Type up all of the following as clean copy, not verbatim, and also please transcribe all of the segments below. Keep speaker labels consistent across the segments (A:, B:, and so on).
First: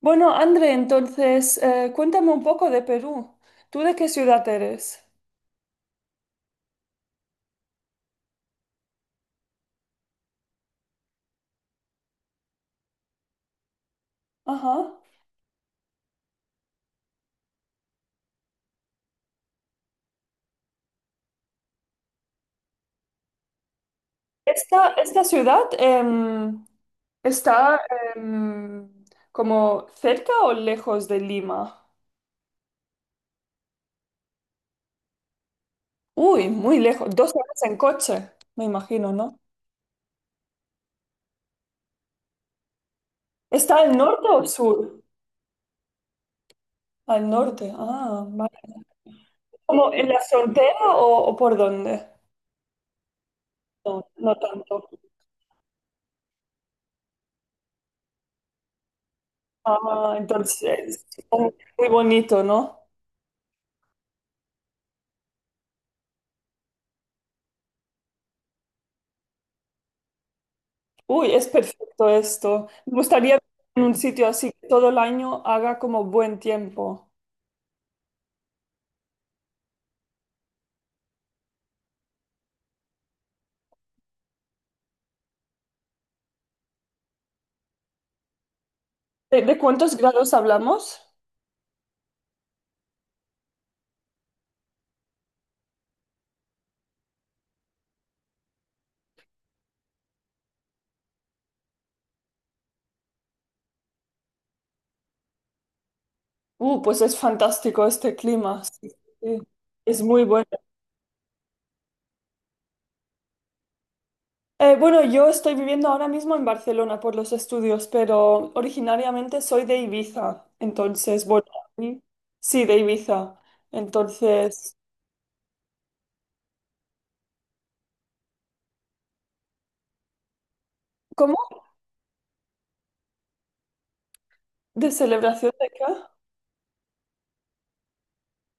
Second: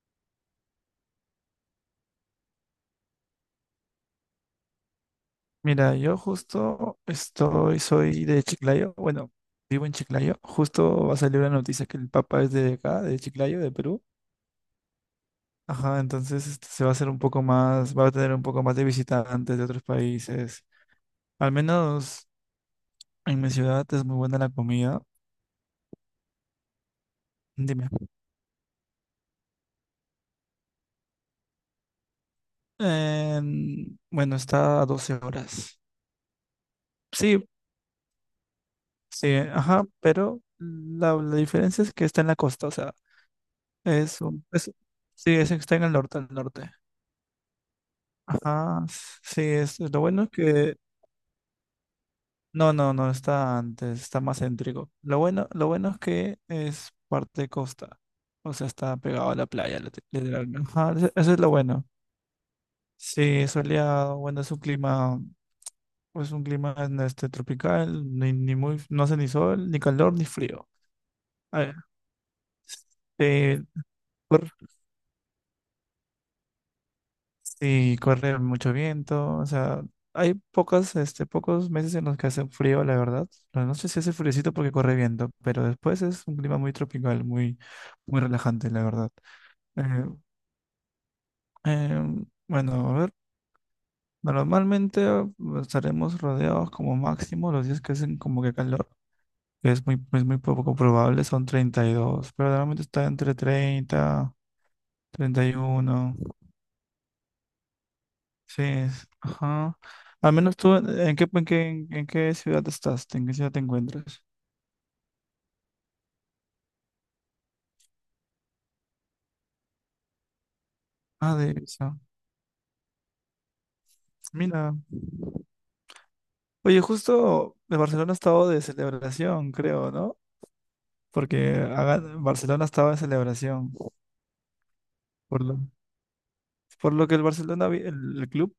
A: Bueno, André, entonces, cuéntame un poco de Perú. ¿Tú de qué ciudad eres?
B: Mira, yo soy de Chiclayo. Bueno, vivo en Chiclayo. Justo va a salir una noticia que el Papa es de acá, de Chiclayo, de Perú.
A: Ajá.
B: Ajá, entonces se va a hacer un poco más, va a tener un poco más de visitantes de otros países. Al menos en mi ciudad es muy buena la
A: Esta,
B: comida.
A: esta ciudad está
B: Dime.
A: em, ¿como cerca o lejos de Lima?
B: Bueno, está a 12 horas.
A: Uy, muy lejos. Dos
B: Sí,
A: horas en coche, me imagino,
B: sí,
A: ¿no?
B: ajá, pero la diferencia es que está en la costa, o sea,
A: ¿Está al
B: es
A: norte o
B: un,
A: al
B: es,
A: sur?
B: sí, está en el norte, al norte.
A: Al norte. Ah, vale.
B: Ajá, sí, es,
A: ¿Como
B: lo
A: en la
B: bueno es que...
A: frontera o por dónde?
B: No, no, no, está antes,
A: No,
B: está
A: no
B: más
A: tanto.
B: céntrico. Lo bueno es que es parte costa, o sea, está pegado a la playa,
A: Ah,
B: literalmente. Ajá,
A: entonces,
B: eso es lo bueno.
A: muy bonito, ¿no?
B: Sí, soleado, bueno, es un clima tropical, ni muy, no hace ni sol, ni calor, ni frío.
A: Uy, es
B: A ver,
A: perfecto esto. Me gustaría vivir
B: sí.
A: en un sitio así que todo el año haga como buen tiempo.
B: Sí, corre mucho viento, o sea, hay pocos meses en los que hace frío, la verdad. La noche sí hace friecito porque corre viento, pero después es un clima muy tropical, muy relajante, la verdad.
A: ¿De cuántos
B: Eh,
A: grados hablamos?
B: bueno, a ver, normalmente estaremos rodeados como máximo los días que hacen como que calor, que es es muy poco probable, son 32, pero normalmente está entre 30, 31.
A: Pues es fantástico este clima. Sí, sí, sí.
B: Ajá.
A: Es muy
B: Al
A: bueno.
B: menos tú, ¿en qué, en qué ciudad estás? ¿En qué ciudad te encuentras?
A: Bueno, yo estoy viviendo ahora mismo en Barcelona por los estudios, pero originariamente soy de Ibiza. Entonces,
B: Ah,
A: bueno,
B: de esa...
A: sí, sí, de Ibiza.
B: Mira.
A: Entonces,
B: Oye, justo de Barcelona ha estado de celebración, creo, ¿no?
A: ¿cómo?
B: Porque Barcelona estaba de celebración.
A: ¿De
B: Por
A: celebración
B: lo,
A: de qué?
B: por lo que el Barcelona, el club,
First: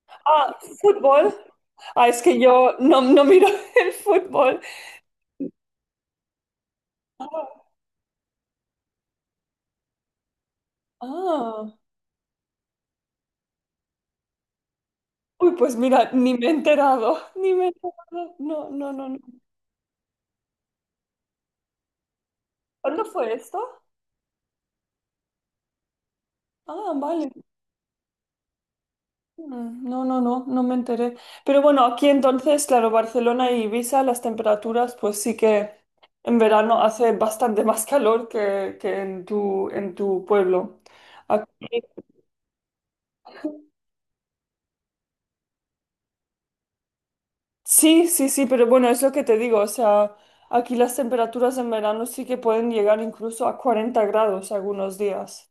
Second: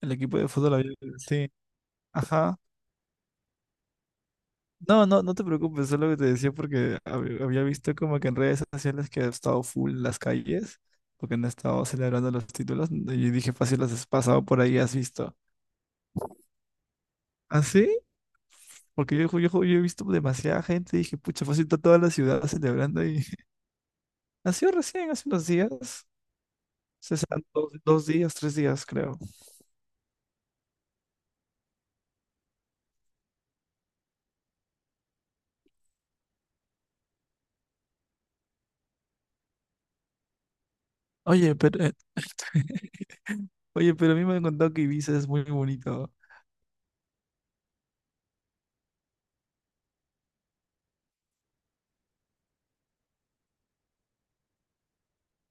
B: el equipo de
A: Ah,
B: fútbol había...
A: fútbol.
B: Sí.
A: Ah, es que
B: Ajá.
A: yo no miro el fútbol.
B: No, no, no te preocupes, es lo que te decía porque había
A: Ah.
B: visto como que en redes sociales que ha estado full las calles, porque han
A: Ah,
B: estado celebrando los títulos, ¿no? Y dije, fácil, las has pasado por ahí, has visto.
A: uy, pues mira, ni me he enterado, ni
B: ¿Ah,
A: me he
B: sí?
A: enterado. No, no, no,
B: Porque
A: no.
B: yo he visto demasiada gente, dije, pucha, fácil, está toda la ciudad
A: ¿Cuándo
B: celebrando y
A: fue esto?
B: ha sido recién, hace unos días,
A: Ah,
B: se
A: vale.
B: serán dos, dos días, tres días, creo.
A: Mm. No, no, no, no me enteré. Pero bueno, aquí entonces, claro, Barcelona y Ibiza, las temperaturas, pues sí que en verano hace bastante más calor que en en tu pueblo.
B: Oye, pero,
A: Aquí-
B: oye, pero a mí me han contado que Ibiza es muy bonito.
A: sí, sí, sí, pero bueno, es lo que te digo, o sea, aquí las temperaturas en verano sí que pueden llegar incluso a 40 grados algunos días.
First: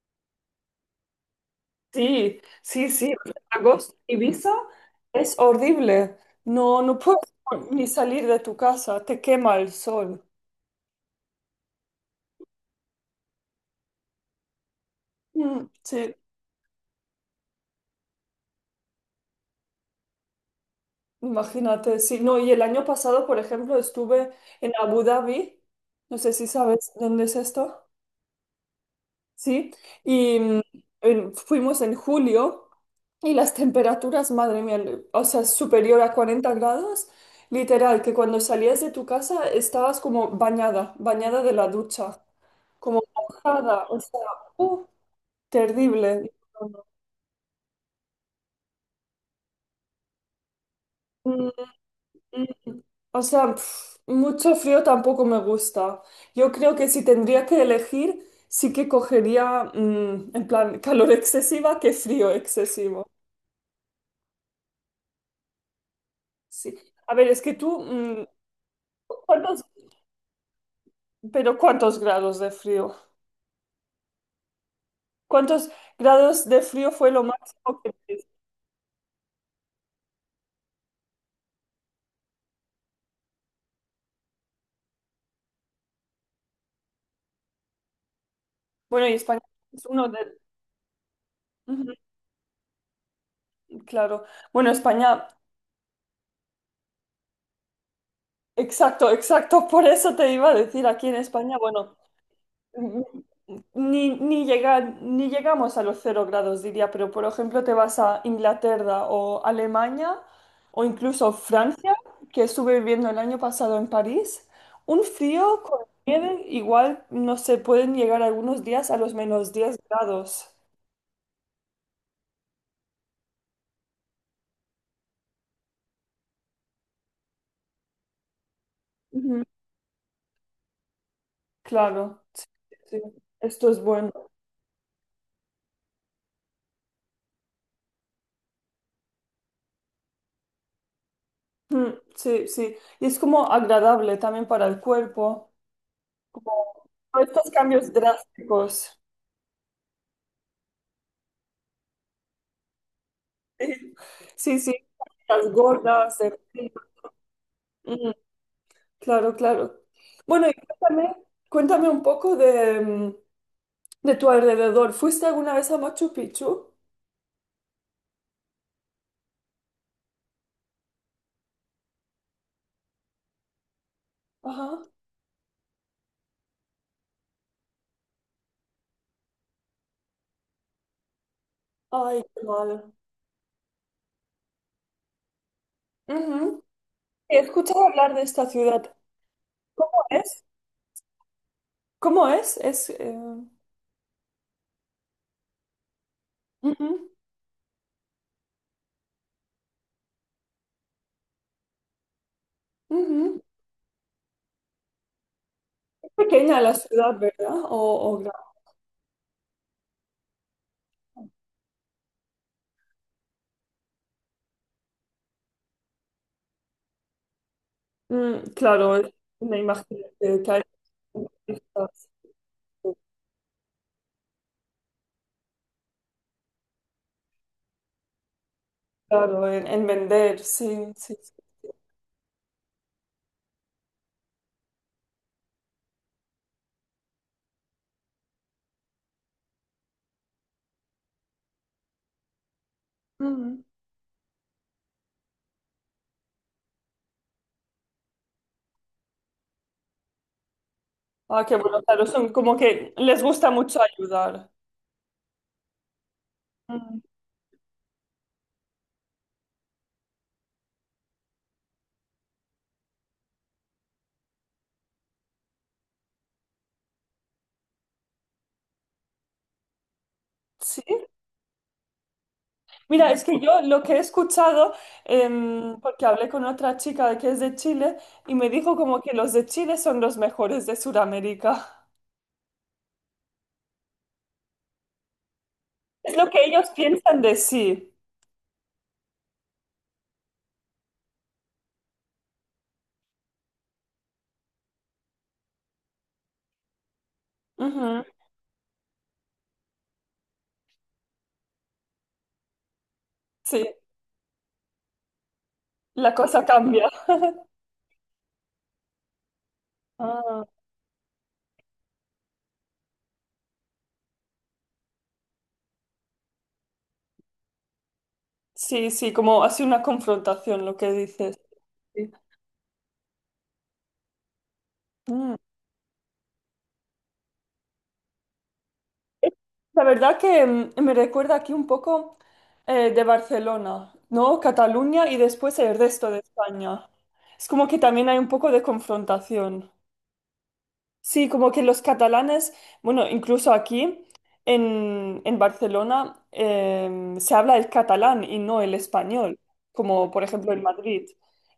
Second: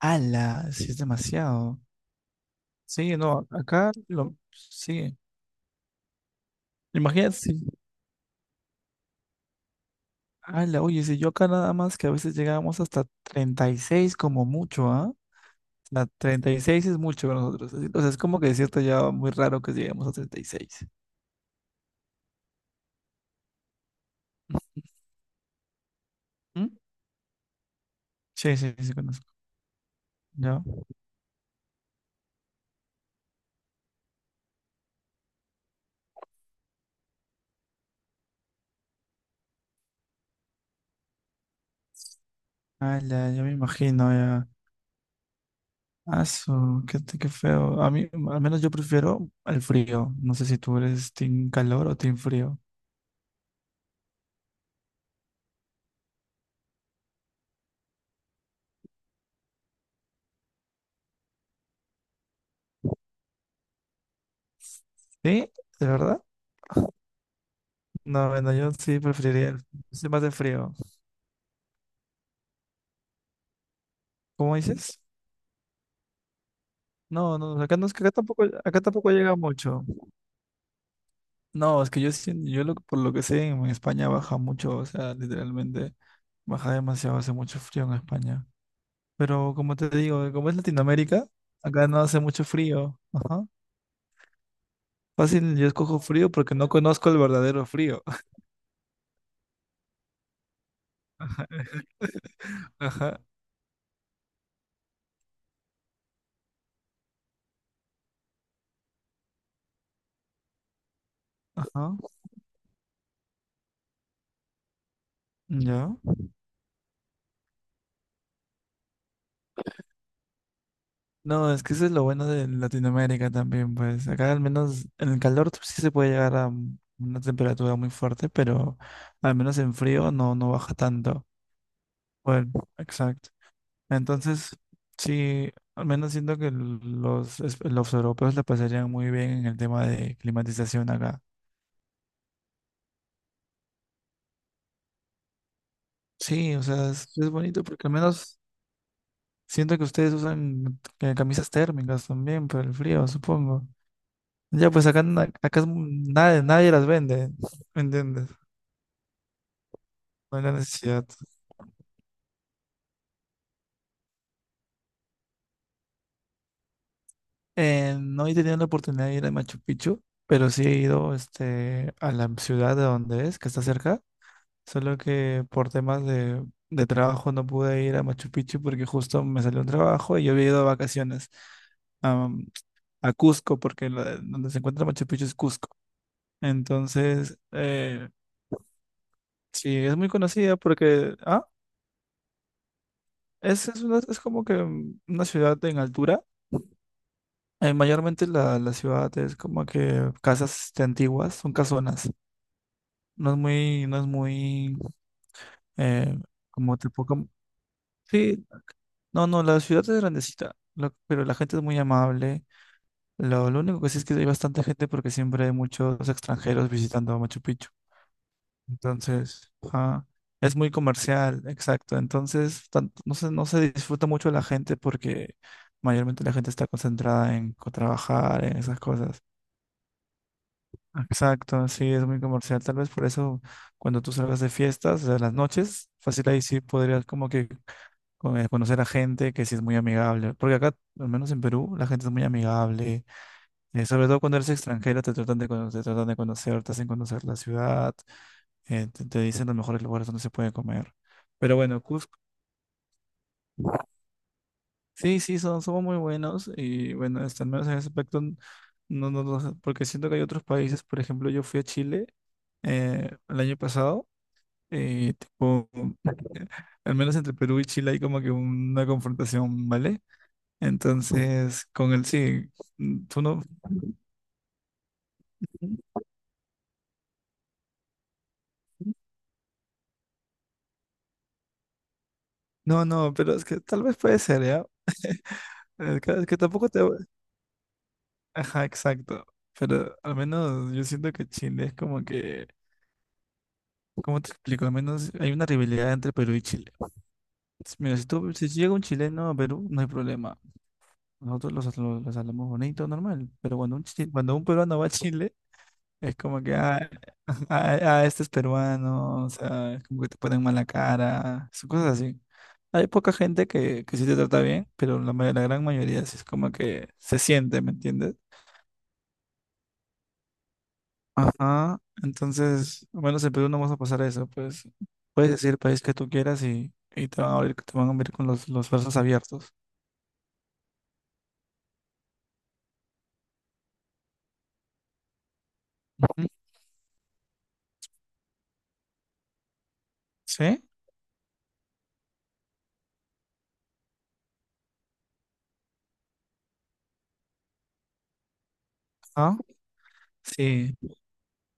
B: ¡Hala! Sí, es demasiado.
A: Sí, sí, sí.
B: Sí, no, acá
A: Agosto,
B: lo...
A: Ibiza
B: Sí.
A: es horrible. No, no puedes
B: Imagínate si,
A: ni salir de tu casa, te quema el sol.
B: ala, oye, si yo acá nada más que a veces llegábamos hasta 36 como mucho, ¿ah? O
A: Mm,
B: sea,
A: sí,
B: 36 es mucho para nosotros. Así- O sea, es como que es cierto, ya muy raro que lleguemos a 36.
A: imagínate. Sí, no, y el año pasado, por ejemplo, estuve en Abu Dhabi. No sé si
B: Ujú.
A: sabes dónde es esto.
B: Sí, sí, sí, sí conozco.
A: Sí, y
B: Ya.
A: en- fuimos en julio y las temperaturas, madre mía, le- o sea, superior a 40 grados. Literal, que cuando salías de tu casa estabas como bañada, bañada de la ducha, como
B: Ala, yo me
A: mojada, o
B: imagino
A: sea,
B: ya.
A: uh, terrible.
B: Aso, qué, qué feo. A mí, al menos yo prefiero el frío. No sé si tú eres team
A: Mm,
B: calor o team frío.
A: mm. O sea, pf, mucho frío tampoco me gusta. Yo creo que si tendría que elegir, sí que cogería, en plan, calor excesiva que frío excesivo.
B: ¿Sí? ¿De verdad?
A: Sí. A ver, es que tú,
B: No, bueno, yo sí preferiría el...
A: ¿cuántos,
B: Soy más de frío.
A: pero cuántos grados de frío?
B: ¿Cómo dices?
A: ¿Cuántos grados de frío fue lo
B: No, no, acá
A: máximo
B: no
A: que
B: es que
A: tuviste?
B: acá tampoco llega mucho. No, es que yo lo, por lo que sé, en España baja mucho, o sea, literalmente baja demasiado, hace mucho frío en España.
A: Bueno, y España
B: Pero como
A: es
B: te
A: uno de…
B: digo, como es Latinoamérica, acá no hace mucho frío. Ajá.
A: Ujú. Claro. Bueno, España…
B: Fácil, yo escojo frío porque no conozco el verdadero frío.
A: Exacto, exacto. Por eso te iba a decir, aquí en España, bueno,
B: Ajá,
A: ni, ni, llega- ni llegamos a los 0 grados, diría, pero por ejemplo te vas a Inglaterra o Alemania o incluso Francia,
B: ajá.
A: que estuve viviendo el año pasado en París, un frío con
B: Ya.
A: nieve, igual, no se pueden llegar algunos días a los -10 grados.
B: No, es que eso es lo bueno de Latinoamérica también, pues acá al menos en el calor sí se puede llegar a una temperatura muy fuerte, pero al
A: Ujú.
B: menos en frío no, no baja tanto.
A: Claro, sí,
B: Bueno,
A: sí,
B: exacto.
A: esto es bueno.
B: Entonces, sí, al menos siento que los europeos la pasarían muy bien en el tema de climatización acá.
A: Mm. Sí, sí, y es como agradable también para el cuerpo.
B: Sí, o sea,
A: Todos
B: es
A: estos
B: bonito porque
A: cambios
B: al menos
A: drásticos.
B: siento que ustedes usan camisas térmicas también por el frío, supongo.
A: Sí, sí,
B: Ya,
A: sí,
B: pues acá,
A: las
B: acá es
A: gordas. De-
B: nadie, nadie las vende. ¿Me
A: mm,
B: entiendes?
A: claro, claro.
B: No hay
A: Bueno, y
B: la necesidad.
A: cuéntame, cuéntame un poco de, de tu alrededor. ¿Fuiste alguna vez a Machu Picchu?
B: No he tenido la oportunidad de ir a Machu Picchu, pero sí he ido a la ciudad de donde es, que está cerca.
A: Ajá.
B: Solo que por temas de trabajo no pude ir a Machu Picchu porque justo me salió un trabajo y yo había ido de vacaciones
A: Ay, qué
B: am,
A: mal.
B: a Cusco, porque donde se encuentra Machu Picchu es Cusco.
A: Ujú.
B: Entonces,
A: He escuchado hablar de esta ciudad.
B: sí, es
A: ¿Cómo
B: muy
A: es?
B: conocida porque ah,
A: ¿Cómo es? Es,
B: es como que una ciudad en altura.
A: ujú,
B: Mayormente la ciudad es como que casas antiguas, son casonas. No es
A: ujú.
B: muy, no es muy,
A: Es
B: eh,
A: pequeña la
B: como tipo,
A: ciudad,
B: como-
A: ¿verdad? O gran-.
B: sí, no, no, la ciudad es grandecita, lo- pero la gente es muy amable. Lo único que sí es que hay bastante gente porque siempre hay muchos extranjeros visitando Machu Picchu.
A: Mm, claro,
B: Entonces,
A: me imagino
B: ajá,
A: que
B: es
A: hay
B: muy comercial, exacto.
A: turistas.
B: Entonces, tanto- no se disfruta mucho la gente porque mayormente la gente está concentrada en trabajar, en esas cosas.
A: Claro, en vender, sí, sí, sí.
B: Exacto, sí, es muy comercial. Tal vez por eso cuando tú salgas de fiestas, o sea, en las noches, fácil ahí sí podrías como que conocer a gente que sí es muy amigable. Porque acá, al menos en Perú, la gente es muy amigable.
A: Ujú.
B: Eh, sobre todo cuando eres extranjero, te tratan de, te tratan de conocer, te hacen conocer la ciudad, te dicen los mejores lugares donde se puede comer.
A: Ah, qué
B: Pero bueno,
A: bueno, claro,
B: Cusco.
A: son como que les gusta mucho ayudar.
B: Sí, sí, son, somos muy buenos y
A: Ujú.
B: bueno, este, al menos en ese aspecto, n- no, no, no, porque siento que hay otros países, por ejemplo, yo fui a Chile el año pasado y tipo, al menos entre Perú y Chile hay como que una confrontación, ¿vale?
A: Sí.
B: Entonces, con el sí, mm,
A: Mira,
B: tú
A: es que
B: no,
A: yo lo que he escuchado, porque hablé con otra chica que es de Chile y me dijo como que los de Chile son los mejores de Sudamérica.
B: no, no, pero es que tal vez puede ser, ¿ya?
A: Es
B: Es
A: lo
B: que
A: que
B: tampoco
A: ellos
B: te...
A: piensan de sí.
B: Ajá, exacto. Pero al menos yo siento que Chile es como que, ¿cómo te explico? Al menos hay una rivalidad entre Perú y Chile. S- Mira,
A: Ujú.
B: si tú, si llega un chileno a Perú, no hay problema. Nosotros los hablamos bonito, normal. Pero
A: Sí,
B: cuando un, cuando un peruano va a Chile,
A: la
B: es como
A: cosa
B: que,
A: cambia.
B: ah, ah, ah, este es peruano, o sea, es como que te ponen
A: Ah,
B: mala cara, son cosas así. Hay poca gente que sí te trata bien, pero la, la gran mayoría sí es como que se siente, ¿me entiendes?
A: sí, sí, como así una confrontación lo que dices.
B: Ajá,
A: Sí.
B: entonces, al menos en Perú no vas a pasar eso, pues puedes
A: Mm.
B: decir el país que tú quieras y te van a abrir, te van a abrir con los brazos abiertos.
A: La verdad que me recuerda aquí un poco de Barcelona, ¿no? Cataluña y después el resto de
B: Ujú.
A: España. Es como que también hay un poco de confrontación.
B: ¿Sí?
A: Sí, como que los catalanes, bueno, incluso aquí en Barcelona se habla el catalán y no el
B: ¿Ah?
A: español, como por ejemplo en
B: Sí,
A: Madrid.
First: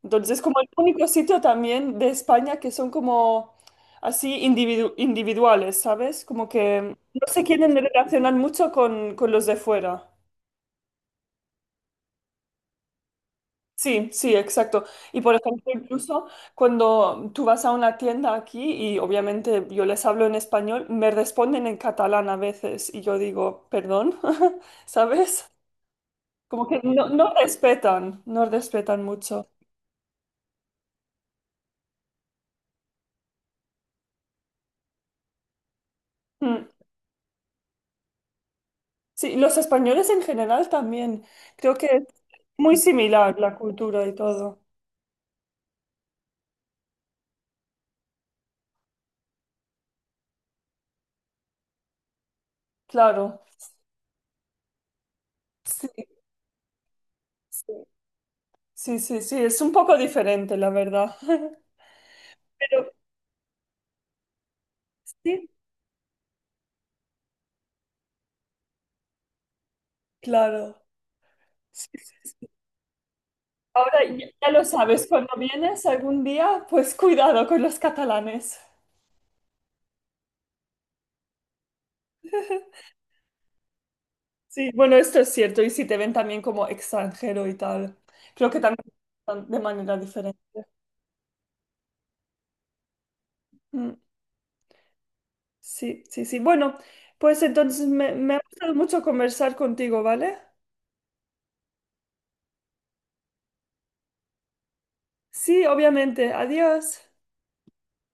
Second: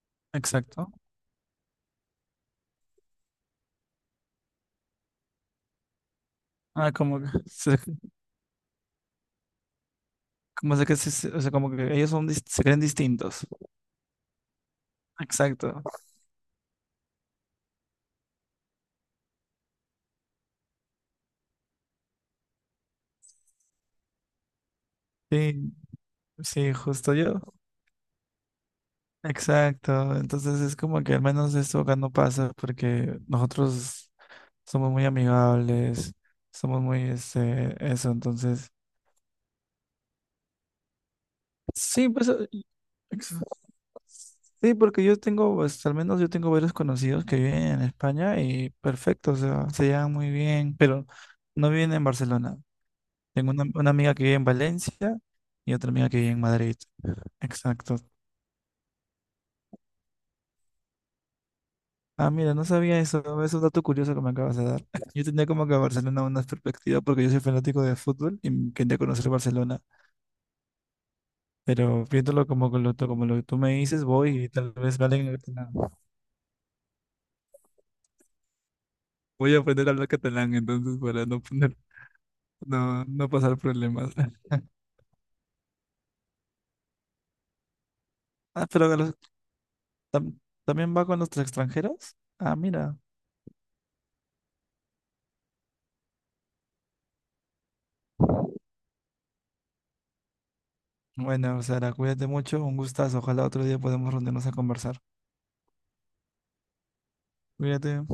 A: Entonces, como el
B: exacto.
A: único sitio también de España que son como así individu- individuales, ¿sabes? Como que
B: Ah, como
A: no
B: que,
A: se quieren
B: se-
A: relacionar mucho con los de fuera.
B: como se que se- se- o sea, como que ellos son, se creen distintos.
A: Sí, sí, exacto. Y por ejemplo,
B: Exacto.
A: incluso cuando tú vas a una tienda aquí y obviamente yo les hablo en español, me responden en catalán a veces y yo digo, perdón, ¿sabes?
B: Sí,
A: Como
B: sí,
A: que no,
B: justo
A: no
B: yo.
A: respetan, no respetan mucho.
B: Exacto. Entonces es como que al menos esto acá no pasa porque nosotros somos muy amigables,
A: Mm.
B: somos muy, este, eso. Entonces,
A: Sí, los españoles en general también. Creo que es
B: sí, pues,
A: muy
B: ex-
A: similar la cultura y todo.
B: sí, porque yo tengo, pues, al menos yo tengo varios conocidos que viven en España y perfecto, o sea, se llevan muy bien, pero no viven en Barcelona.
A: Claro,
B: Tengo una amiga que vive en Valencia y
A: sí,
B: otra amiga que vive en Madrid.
A: sí,
B: Exacto.
A: sí, sí, sí, es un poco diferente, la verdad.
B: Ah, mira, no
A: Pero
B: sabía eso. Es un dato curioso que me acabas de dar. Yo tenía
A: sí,
B: como que Barcelona una perspectiva porque yo soy fanático de fútbol y quería conocer Barcelona.
A: claro. Sí,
B: Pero
A: sí,
B: viéndolo
A: sí.
B: como, con lo, to- como lo que tú me
A: Ahora
B: dices,
A: ya
B: voy y
A: ya lo
B: tal vez
A: sabes,
B: vale
A: cuando
B: en catalán.
A: vienes algún día, pues cuidado con los catalanes.
B: Voy a aprender a hablar catalán entonces para no poner, no, no pasar problemas.
A: Sí, bueno, esto es cierto. Y si te ven también como extranjero y tal, creo que
B: Ah,
A: también
B: pero a los-
A: de manera diferente.
B: tam- también va con los extranjeros. Ah, mira.
A: Mm. Sí, sí, sí. Bueno, pues entonces me ha gustado mucho conversar contigo, ¿vale?
B: Bueno, Sara, cuídate mucho. Un gustazo. Ojalá otro día podamos reunirnos a conversar.
A: Sí, obviamente. Adiós.
B: Mírate.